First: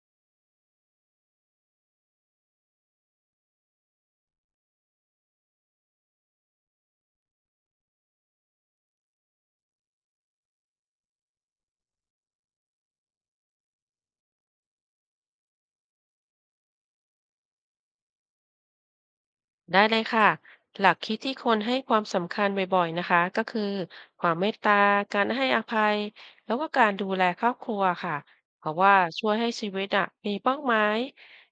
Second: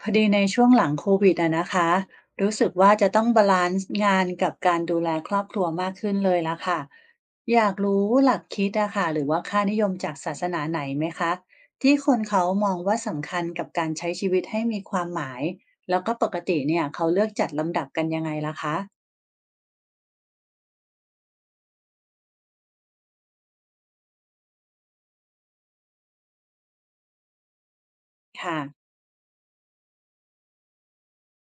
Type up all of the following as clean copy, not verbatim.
พอดีในช่วงหลังโควิดอะนะคะรู้สึกว่าจะต้องบาลานซ์งานกับการดูแลครอบครัวมากขึ้นเลยละค่ะอยากรู้หลักคิดอะค่ะหรือว่าค่านิยมจากศาสนาไหนไหมคะที่คนเขามองว่าสำคัญกับการใช้ชีวิตให้มีความหมายแล้วก็ปกติเนี่ยเขาเลือกจัดลำดับกันยังไงล่ะคะได้เลยค่ะหลักคิดที่คนให้ความสำคัญบ่อยๆนะคะก็คือความเมตตาการให้อภัยแล้วก็การดูแลครอบครัวค่ะค่ะเพราะว่าช่วยให้ชีวิตอ่ะมีเป้าหมาย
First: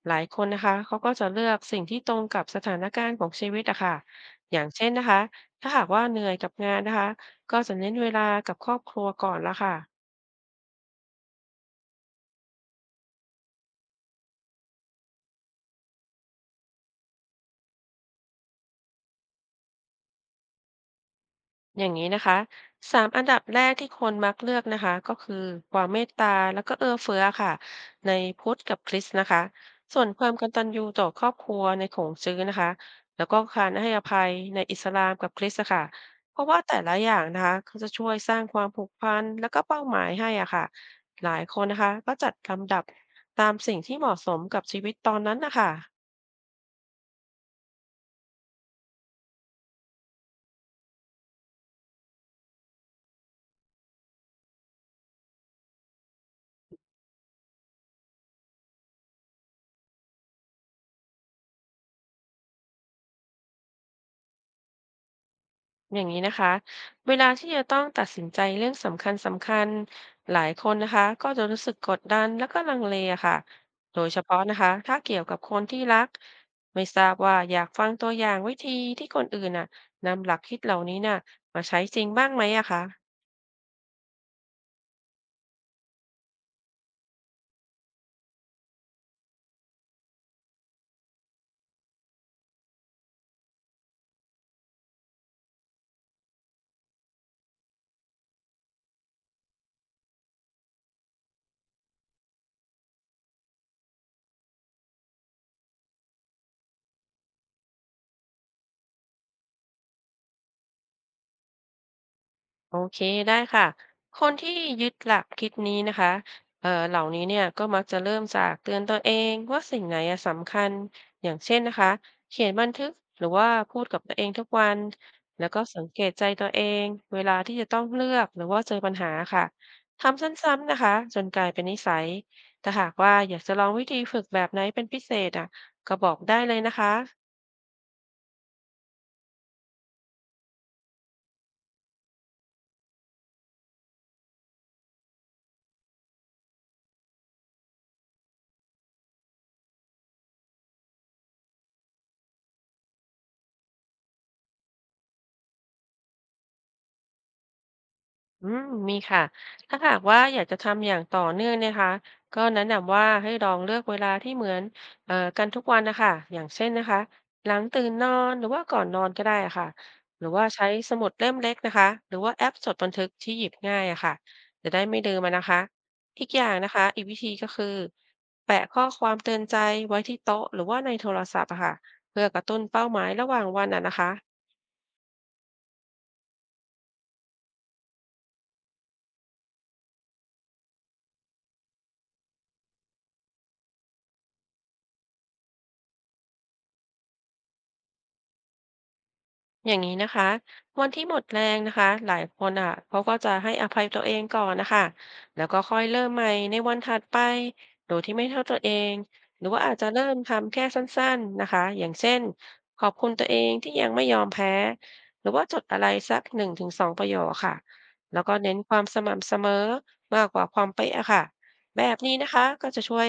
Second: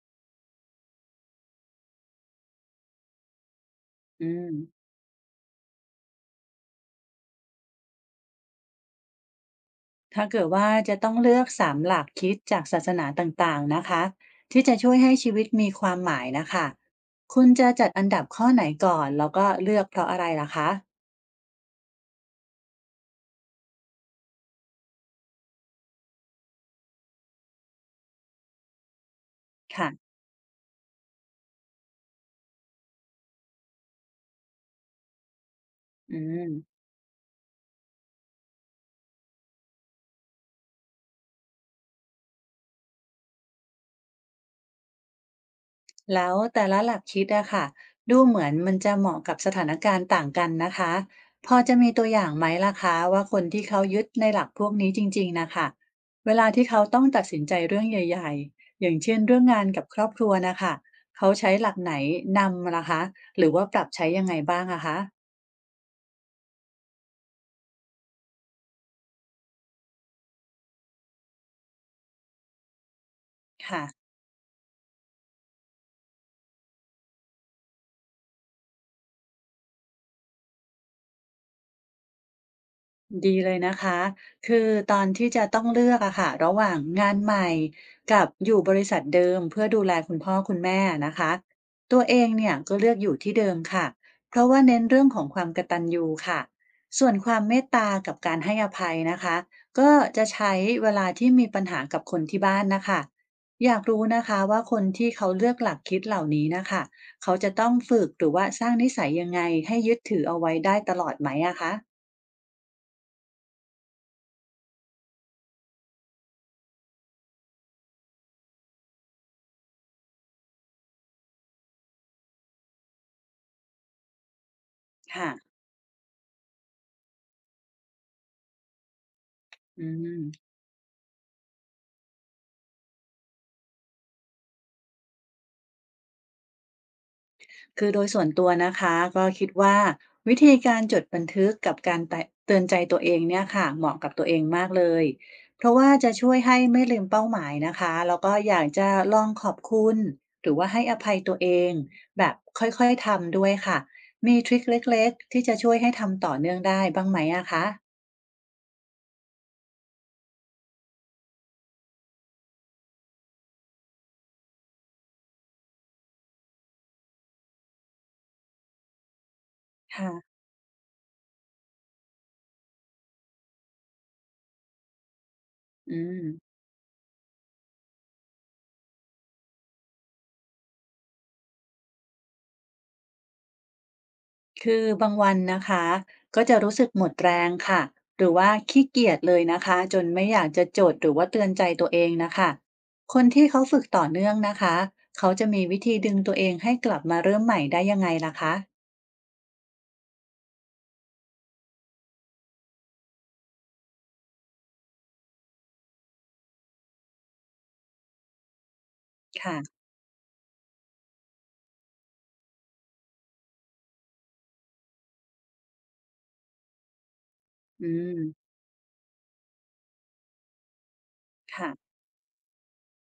หลายคนนะคะเขาก็จะเลือกสิ่งที่ตรงกับสถานการณ์ของชีวิตอะค่ะอืม อย่างเช่นนะคะถ้าหากว่าเหนื่อยกับงานนะคะก็จะเน้นเวลากับครอบครัวก่อนละค่ะ ถ้าเกิดว่าจะต้องเลือกสามหลักคิดจากศาสนาต่างๆนะคะที่จะช่วยให้ชีวิตมีความหมายนะคะคุณจะจัดอันดับข้อไหนก่อนแล้วก็เลือกเพราะอะไรล่ะคะอย่างนี้นะคะสามอันดับแรกที่คนมักเลือกนะคะก็คือความเมตตาแล้วก็เอื้อเฟื้อค่ะในพุทธกับคริสต์นะคะค่ะส่วนความกตัญญูต่อครอบครัวในของจื้อนะคะแล้วก็การให้อภัยในอิสลามกับคริสต์อะค่ะอืเพราะม ว่าแต่ละอย่างนะคะเจะช่วยสร้างความผูกพันแล้วก็เป้าหมายให้อ่ะค่ะหลายคนนะคะก็จัดลำดับตามสิ่งที่เหมาะสมกับชีวิตตอนนั้นนะคะ แล้วแต่ละหลักคิดอะค่ะดูเหมือนมันจะเหมาะกับสถานการณ์ต่างกันนะคะพอจะมีตัวอย่างไหมล่ะคะว่าคนที่เขายึดในหลักพวกนี้จริงๆนะคะเวลาที่เขาต้องตัดสินใจเรื่องใหญ่ๆอย่างเช่นเรื่องงานกับครอบครัวนะคะเขาใช้หลักไหนนำล่ะคะหรือว่าปรับใช้ยังไงบ้างอะคะอย่างนี้นะคะเวลาที่จะต้องตัดสินใจเรื่องสำคัญสำคัญหลายคนนะคะก็จะรู้สึกกดดันแล้วก็ลังเลอะค่ะค่ะ โดยเฉพาะนะคะถ้าเกี่ยวกับคนที่รักไม่ทราบว่าอยากฟังตัวอย่างวิธีที่คนอื่นน่ะนำหลักคิดเหล่านี้น่ะมาใช้จริงบ้างไหมอะคะ ดีเลยนะคะ คือตอนที่จะต้องเลือกอะค่ะระหว่างงานใหม่กับอยู่บริษัทเดิมเพื่อดูแลคุณพ่อคุณแม่นะคะตัวเองเนี่ยก็เลือกอยู่ที่เดิมค่ะเพราะว่าเน้นเรื่องของความกตัญญูค่ะส่วนความเมตตากับการให้อภัยนะคะก็จะใช้เวลาที่มีปัญหากับคนที่บ้านนะคะอยากรู้นะคะว่าคนที่เขาเลือกหลักคิดเหล่านี้นะคะเขาจะต้องฝึกหรือว่าสร้างนิสัยยังไงให้ยึดถือเอาไว้ได้ตลอดไหมอะคะโอเคได้ค่ะคนที่ยึดหลักคิดนี้นะคะเหล่านี้เนี่ยก็มักจะเริ่มจากเตือนตัวเองว่าสิ่งไหนอะสำคัญ อย่างเช่นนะคะ เขียนบันทึกหรือว่าพูดกับตัวเองทุกวันค่ะ แล้วก็สังเกตใจตัวเองเวลาที่จะต้องเลือกหรือว่าเจอปัญหาค่ะอืมทำซ้ำๆนะคะจนกลายเป็นนิสัยถ้าหากว่าอยากจะลองวิธีฝึกแบบไหนเป็นพิเศษอ่ะก็บอกได้เลยนะคะ คือโดยส่วนตัวนะคะก็คิดว่าวิธีการจดบันทึกกับการเตือนใจตัวเองเนี่ยค่ะเหมาะกับตัวเองมากเลยเพราะว่าจะช่วยให้ไม่ลืมเป้าหมายนะคะแล้วก็อยากจะลองขอบคุณหรือว่าให้อภัยตัวเองแบบค่อยๆทำด้วยค่ะมีทริกเล็กๆที่จะช่วยให้ทำต่อเนื่องได้บ้างไหมอะคะอืมมีค่ะถ้าหากว่าอยากจะทำอย่างต่อเนื่องนะคะก็แนะนำว่าให้ลองเลือกเวลาที่เหมือนกันทุกวันนะคะอย่างเช่นนะคะหลังตื่นนอนหรือว่าก่อนนอนก็ได้ค่ะหรือค่ะว่าใช้สมุดเล่มเล็กนะคะหรือว่าแอปจดบันทึกที่หยิบง่ายอะค่ะจะได้ไม่ลืมมันนะคะ อือีม กอย่างนะคะอีกวิธีก็คือแปะข้อความเตือนใจไว้ที่โต๊ะหรือว่าในโทรศัพท์อะค่ะเพื่อกระตุ้นเป้าหมายระหว่างวันอะนะคะ คือบางวันนะคะก็จะรู้สึกหมดแรงค่ะหรือว่าขี้เกียจเลยนะคะจนไม่อยากจะจดหรือว่าเตือนใจตัวเองนะคะคนที่เขาฝึกต่อเนื่องนะคะเขาจะมีวิธีดึงตัวเองให้กลับมาเริ่มใหม่ได้ยังไงล่ะคะอย่างนี้นะคะวันที่หมดแรงนะคะหลายคนอ่ะเขาก็จะให้อภัยตัวเองก่อนนะคะแล้วก็ค่อยเริ่มใหม่ในวันถัดไปโดยที่ไม่เท่าตัวเองหรือว่าอาค่ะจจะเริ่มทำแค่สั้นๆนะคะอย่างเช่นขอบคุณตัวเองที่ยังไม่ยอมแพ้หรือว่าจดอะไรสัก1 ถึง 2ประโยคค่ะอืมแล้วก็เน้นความสม่ำเสมอมากกว่าความเป๊ะอะค่ะแบค่ะ บนี้นะคะก็จะช่วย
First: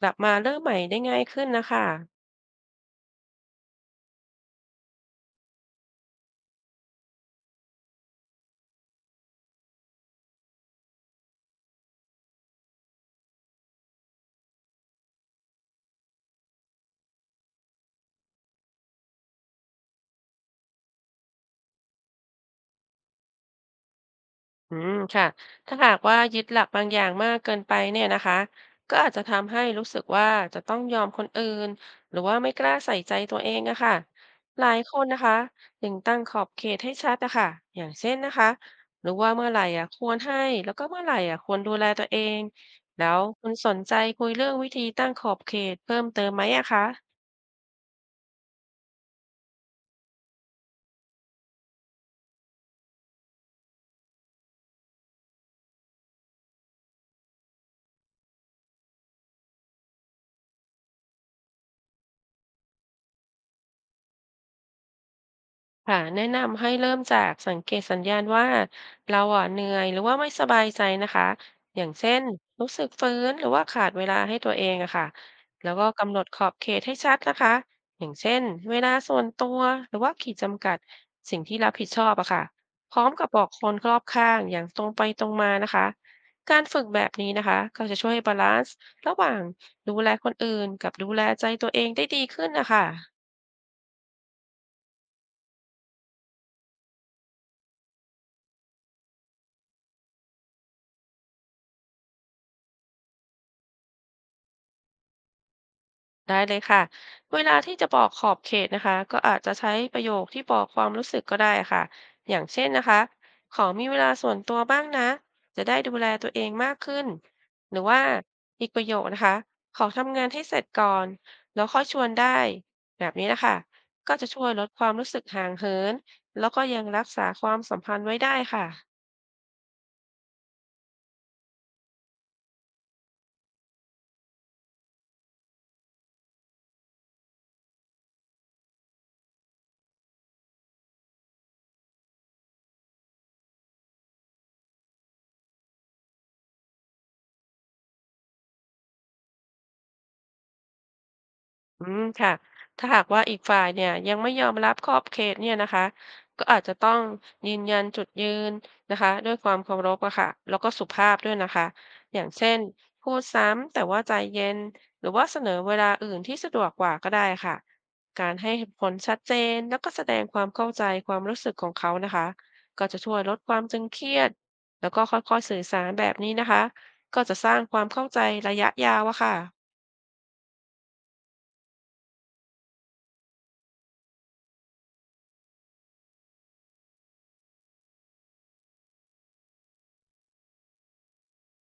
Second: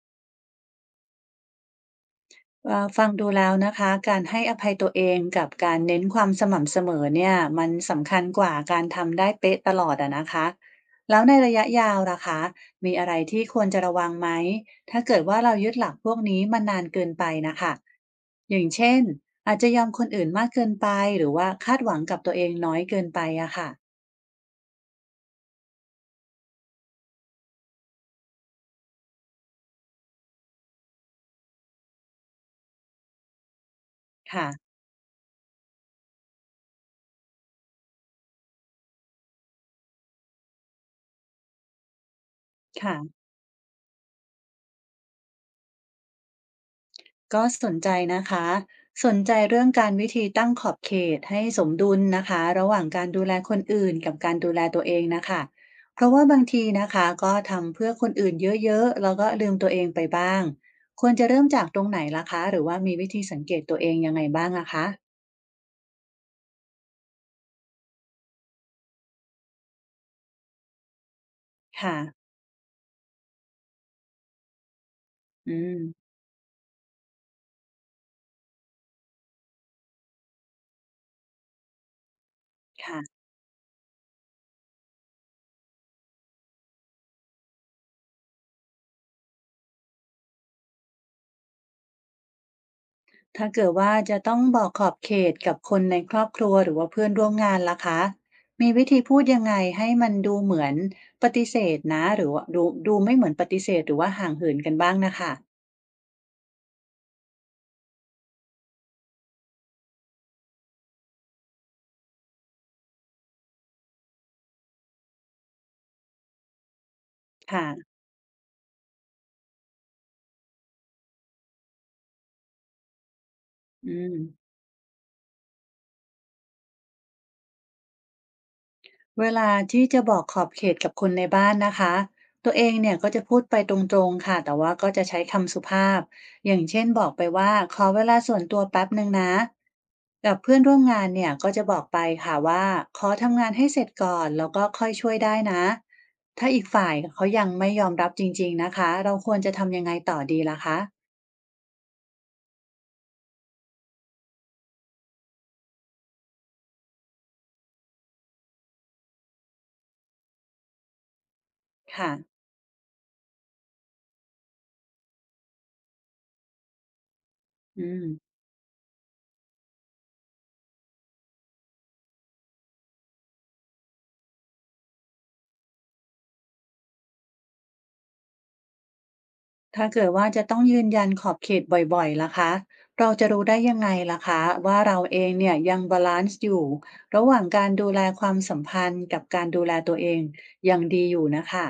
กลับมาเริ่มใหม่ได้ง่ายขึ้นนะคะ ฟังดูแล้วนะคะการให้อภัยตัวเองกับการเน้นความสม่ำเสมอเนี่ยมันสำคัญกว่าการทำได้เป๊ะตลอดอะนะคะแล้วในระยะยาวล่ะคะมีอะไรที่ควรจะระวังไหมถ้าเกิดว่าเรายึดหลักพวกนี้มานานเกินไปนะคะอย่างเช่นอาจจะยอมคนอื่นมากเกินไปหรือว่าคาดหวังกับตัวเองน้อยเกินไปอะค่ะอืมค่ะถ้าหากว่ายึดหลักบางอย่างมากเกินไปเนี่ยนะคะก็อาจจะทำให้รู้สึกว่าจะต้องยอมคนอื่นหรือว่าไม่กล้าใส่ใจตัวเองอะค่ะค่ะหลายคนนะคะจึงตั้งขอบเขตให้ชัดอะค่ะอย่างเช่นนะคะหรือว่าเมื่อไหร่อะควรให้แล้วก็เมื่อไหร่อะควรดูแลตัวเองค่ะ แล้วคุณสนใจคุยเรื่องวิธีตั้งขอบเขตเพิ่มเติมไหมอะคะ ก็สนใจนะคะสนใจเรื่องการวิธีตั้งขอบเขตให้สมดุลนะคะระหว่างการดูแลคนอื่นกับการดูแลตัวเองนะคะเพราะว่าบางทีนะคะก็ทำเพื่อคนอื่นเยอะๆแล้วก็ลืมตัวเองไปบ้างควรจะเริ่มจากตรงไหนล่ะคะหรือว่ามีวิธีสังเกตตัวเองยังไงบ้างอะคะค่ะแนะนำให้เริ่มจากสังเกตสัญญาณว่าเราอ่ะเหนื่อยหรือว่าไม่สบายใจนะคะอย่างค่ะเช่นรู้สึกฟื้นหรือว่าขาดเวลาให้ตัวเองอะค่ะอืแล้วมก็กำหนดขอบเขตให้ชัดนะคะอย่างเช่นเวลาส่วนตัวหรือว่าขีดจำกัดสิ่งที่รับผิดชอบอะค่ะพร้อมค่ะ กับบอกคนรอบข้างอย่างตรงไปตรงมานะคะการฝึกแบบนี้นะคะก็จะช่วยให้บาลานซ์ระหว่างดูแลคนอื่นกับดูแลใจตัวเองได้ดีขึ้นนะคะ ถ้าเกิดว่าจะต้องบอกขอบเขตกับคนในครอบครัวหรือว่าเพื่อนร่วมงานล่ะคะ มีวิธีพูดยังไงให้มันดูเหมือนปฏิเสธนะหรือว่าดูไม่เหมือนปฏิเสธหรือว่าห่างเหินกันบ้างนะคะได้เลยค่ะเวลาที่จะบอกขอบเขตนะคะก็อาจจะใช้ประโยคที่บอกความรู้สึกก็ได้ค่ะอย่างเช่นนะคะขอมีเวลาส่วนตัวบ้างนะจะได้ดูแลตัวเองมากขึ้นหรือค่ะว่าอีกประโยคนะคะขอทำงานให้เสร็จก่อนแล้วค่อยชวนได้แบบนี้นะคะอืก็ม จะช่วยลดความรู้สึกห่างเหินแล้วก็ยังรักษาความสัมพันธ์ไว้ได้ค่ะ เวลาที่จะบอกขอบเขตกับคนในบ้านนะคะตัวเองเนี่ยก็จะพูดไปตรงๆค่ะแต่ว่าก็จะใช้คำสุภาพ อย่างเช่นบอกไปว่าขอเวลาส่วนตัวแป๊บหนึ่งนะ กับเพื่อนร่วมงานเนี่ยก็จะบอกไปค่ะว่าขอทำงานให้เสร็จก่อนแล้วก็ค่อยช่วยได้นะ ถ้าอีกฝ่ายเขายังไม่ยอมรับจริงๆนะคะเราควรจะทำยังไงต่อดีล่ะคะอืมค่ะถ้าหากว่าอีกฝ่ายเนี่ยยังไม่ยอมรับขอบเขตเนี่ยนะคะก็อาจจะต้องยืนยันจุดยืนนะคะด้วยความเคารพอะค่ะแล้วก็สุภาพด้วยนะคะค่ะอย่างเช่นพูดซ้ำแต่ว่าใจเย็นหรือว่าเสนอเวลาอื่นที่สะดวกกว่าก็ได้ค่ะอืม การให้เหตุผลชัดเจนแล้วก็แสดงความเข้าใจความรู้สึกของเขานะคะก็จะช่วยลดความตึงเครียดแล้วก็ค่อยๆสื่อสารแบบนี้นะคะก็จะสร้างความเข้าใจระยะยาวอะค่ะ ถ้าเกิดว่าจะต้องยืนยันขอบเขตบ่อยๆล่ะคะ เราจะรู้ได้ยังไงล่ะคะว่าเราเองเนี่ยยังบาลานซ์อยู่ระหว่างการดูแลความสัมพันธ์กับการดูแลตัวเองยังดีอยู่นะคะ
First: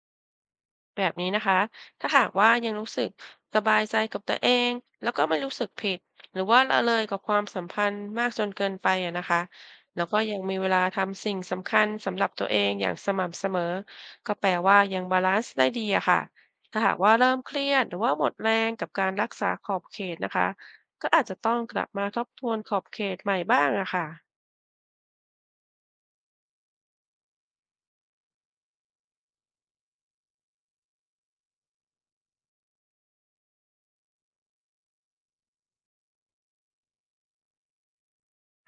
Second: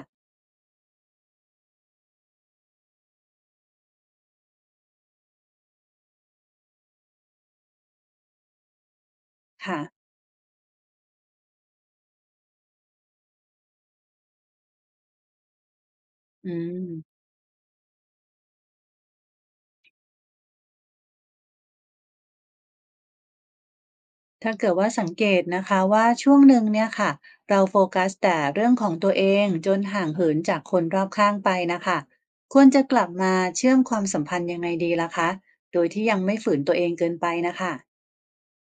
แบบนี้นะคะ ถ้าหากว่ายังรู้สึกสบายใจกับตัวเองแล้วก็ไม่รู้สึกผิด หรือว่าละเลยกับความสัมพันธ์มากจนเกินไปอะนะคะค่ะแล้วก็ยังมีเวลาทำสิ่งสำคัญสำหรับตัวเองอย่างสม่ำเสมอก็แปลว่ายังบาลานซ์ได้ดีอะค่ะอืถ้าหากว่ามเริ่มเครียดหรือว่าหมดแรงกับการรักษาขอบเขตนะคะก็อาจจะต้องกลับมาทบทวนขอบเขตใหม่บ้างอะค่ะ ถ้าเกิดว่าสังเกตนะคะว่าช่วงหนึ่งเนี่ยค่ะเราโฟกัสแต่เรื่องของตัวเองจนห่างเหินจากคนรอบข้างไปนะคะควรจะกลับมาเชื่อมความสัมพันธ์ยังไงดีล่ะคะโดยที่ยังไม่ฝืนตัวเองเกินไปนะคะ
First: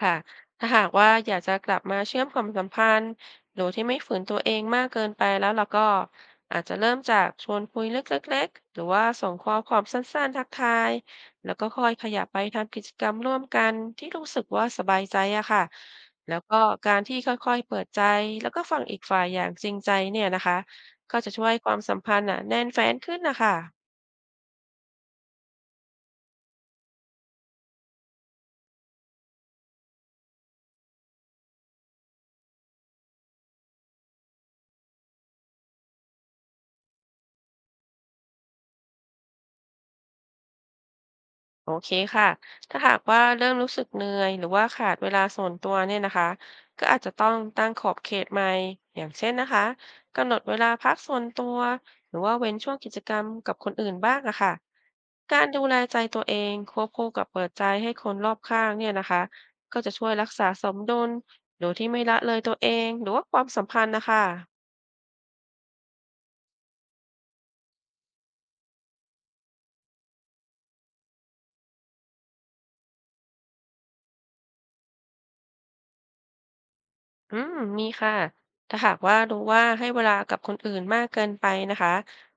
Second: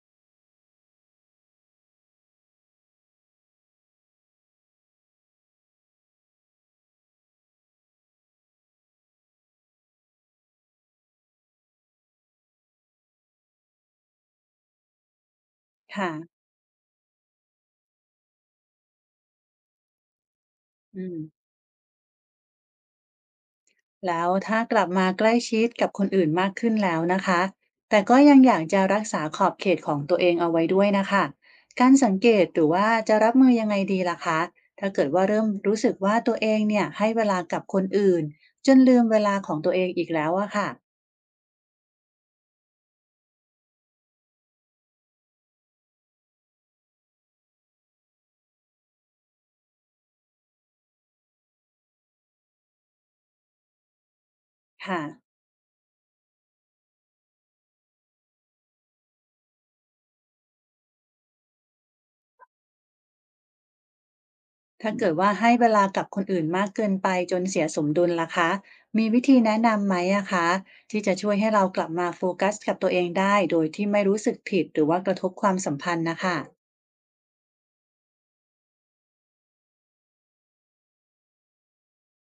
ค่ะ ถ้าหากว่าอยากจะกลับมาเชื่อมความสัมพันธ์โดยที่ไม่ฝืนตัวเองมากเกินไปแล้วเราก็อาจจะเริ่มจากชวนคุยเรื่องเล็กๆหรือว่าส่งข้อความสั้นๆทักทายแล้วก็ค่อยขยับไปทำกิจกรรมร่วมกันที่รู้สึกว่าสบายใจอะค่ะค่ะแล้วก็การที่ค่อยๆเปิดใจแล้วก็ฟังอีกฝ่ายอย่างจริงใจเนี่ยนะคะอืม ก็จะช่วยให้ความสัมพันธ์อะแน่นแฟ้นขึ้นนะคะ แล้วถ้ากลับมาใกล้ชิดกับคนอื่นมากขึ้นแล้วนะคะ แต่ก็ยังอยากจะรักษาขอบเขตของตัวเองเอาไว้ด้วยนะคะการสังเกตหรือว่าจะรับมือยังไงดีล่ะคะถ้าเกิดว่าเริ่มรู้สึกว่าตัวเองเนี่ยให้เวลากับคนอื่นจนลืมเวลาของตัวเองอีกแล้วอะค่ะโอเคค่ะถ้าหากว่าเริ่มรู้สึกเหนื่อยหรือว่าขาดเวลาส่วนตัวเนี่ยนะคะก็อาจจะต้องตั้งขอบเขตใหม่อย่างเช่นนะคะกำหนดเวลาพักส่วนตัว หรือว่าเว้นช่วงกิจกรรมกับคนอื่นบ้างอะค่ะค่ะการดูแลใจตัวเองควบคู่กับเปิดใจให้คนรอบข้างเนี่ยนะคะก็จะช่วยรักษาสมดุลโดยที่ไม่ละเลยตัวเอง หรือว่าความสัมพันธ์นะคะ ถ้าเกิดว่าให้เวลากับคนอื่นมากเกินไปจนเสียสมดุลล่ะคะมีวิธีแนะนำไหมอะคะที่จะช่วยให้เรากลับมาโฟกัสกับตัวเองได้โดยที่ไม่รู้สึกผิดหรือว่ากระทบความสัมพันธ์นะคะ อืมมีค่ะ ถ้าหากว่ารู้ว่าให้เวลากับคนอื่นมากเกินไปนะคะ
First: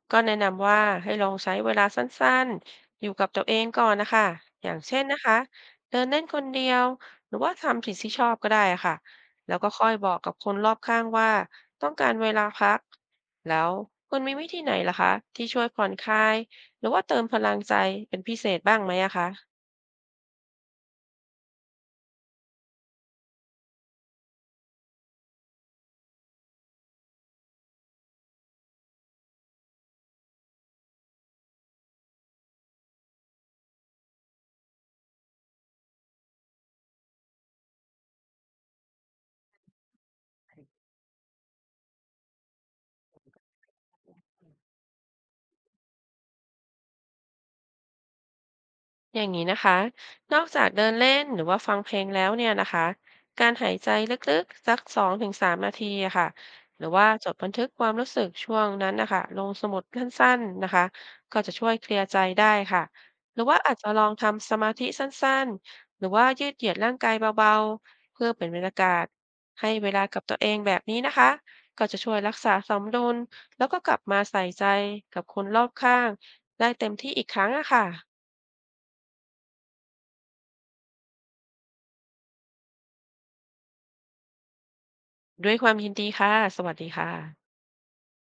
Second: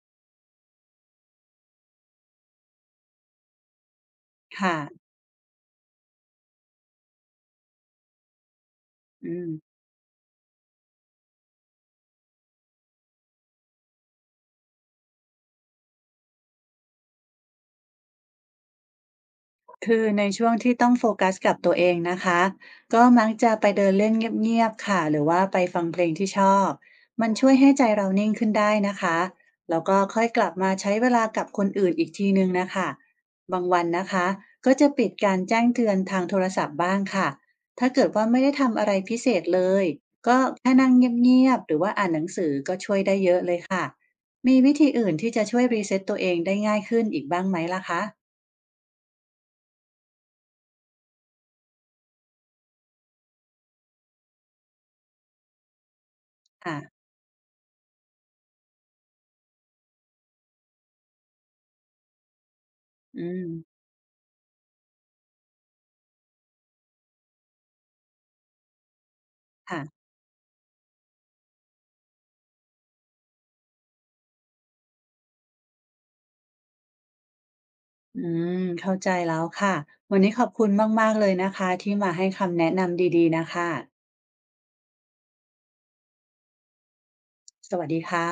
ก็แนะนำว่าให้ลองใช้เวลาสั้นๆอยู่กับตัวเองก่อนนะคะอย่างเช่ค่ะนนะคะเดินเล่นคนเดียวหรือว่าทำสิ่งที่ชอบก็ได้ค่ะอืมแล้วก็ค่อยบอกกับคนรอบข้างว่าต้องการเวลาพักแล้วคุณมีวิธีไหนล่ะคะที่ช่วยผ่อนคลายหรือว่าเติมพลังใจเป็นพิเศษบ้างไหมอะคะ คือในช่วงที่ต้องโฟกัสกับตัวเองนะคะก็มักจะไปเดินเล่นเงียบๆค่ะหรือว่าไปฟังเพลงที่ชอบมันช่วยให้ใจเรานิ่งขึ้นได้นะคะแล้วก็ค่อยกลับมาใช้เวลากับคนอื่นอีกทีหนึ่งนะคะบางวันนะคะก็จะปิดการแจ้งเตือนทางโทรศัพท์บ้างค่ะถ้าเกิดว่าไม่ได้ทำอะไรพิเศษเลยก็แค่นั่งเงียบๆหรือว่าอ่านหนังสือก็ช่วยได้เยอะเลยค่ะมีวิธีอื่นที่จะช่วยรีเซ็ตตัวเองได้ง่ายขึ้นอีกบ้างไหมล่ะคะ อย่างนี้นะคะ นอกจากเดินเล่นหรือว่าฟังเพลงแล้วเนี่ยนะคะการหายใจลึกๆสัก2 ถึง 3 นาทีอะค่ะค่ะหรือว่าจดบันทึกความรู้สึกช่วงนั้นนะคะลงสมุดสั้นๆนะคะก็จะช่วยเคลียร์ใจได้ค่ะอืหรือมว่าอาจจะลองทำสมาธิสั้นๆหรือว่ายืดเหยียดร่างกายเบาๆเพื่อเป็นบรรยากาศให้ค่ะเวลากับตัวเองแบบนี้นะคะ ก็จะช่วยรักษาสมดุลแล้วก็กลับมาใส่ใจกับคนรอบข้างได้เต็มที่อีกครั้งอะอืค่ะ เข้าใจแล้วค่ะ วันนี้ขอบคุณมากๆเลยนะคะที่มาให้คำแนะนำดีๆนะคะ ด้วยความยินดีค่ะ สวัสดีค่ะสวัสดีค่ะ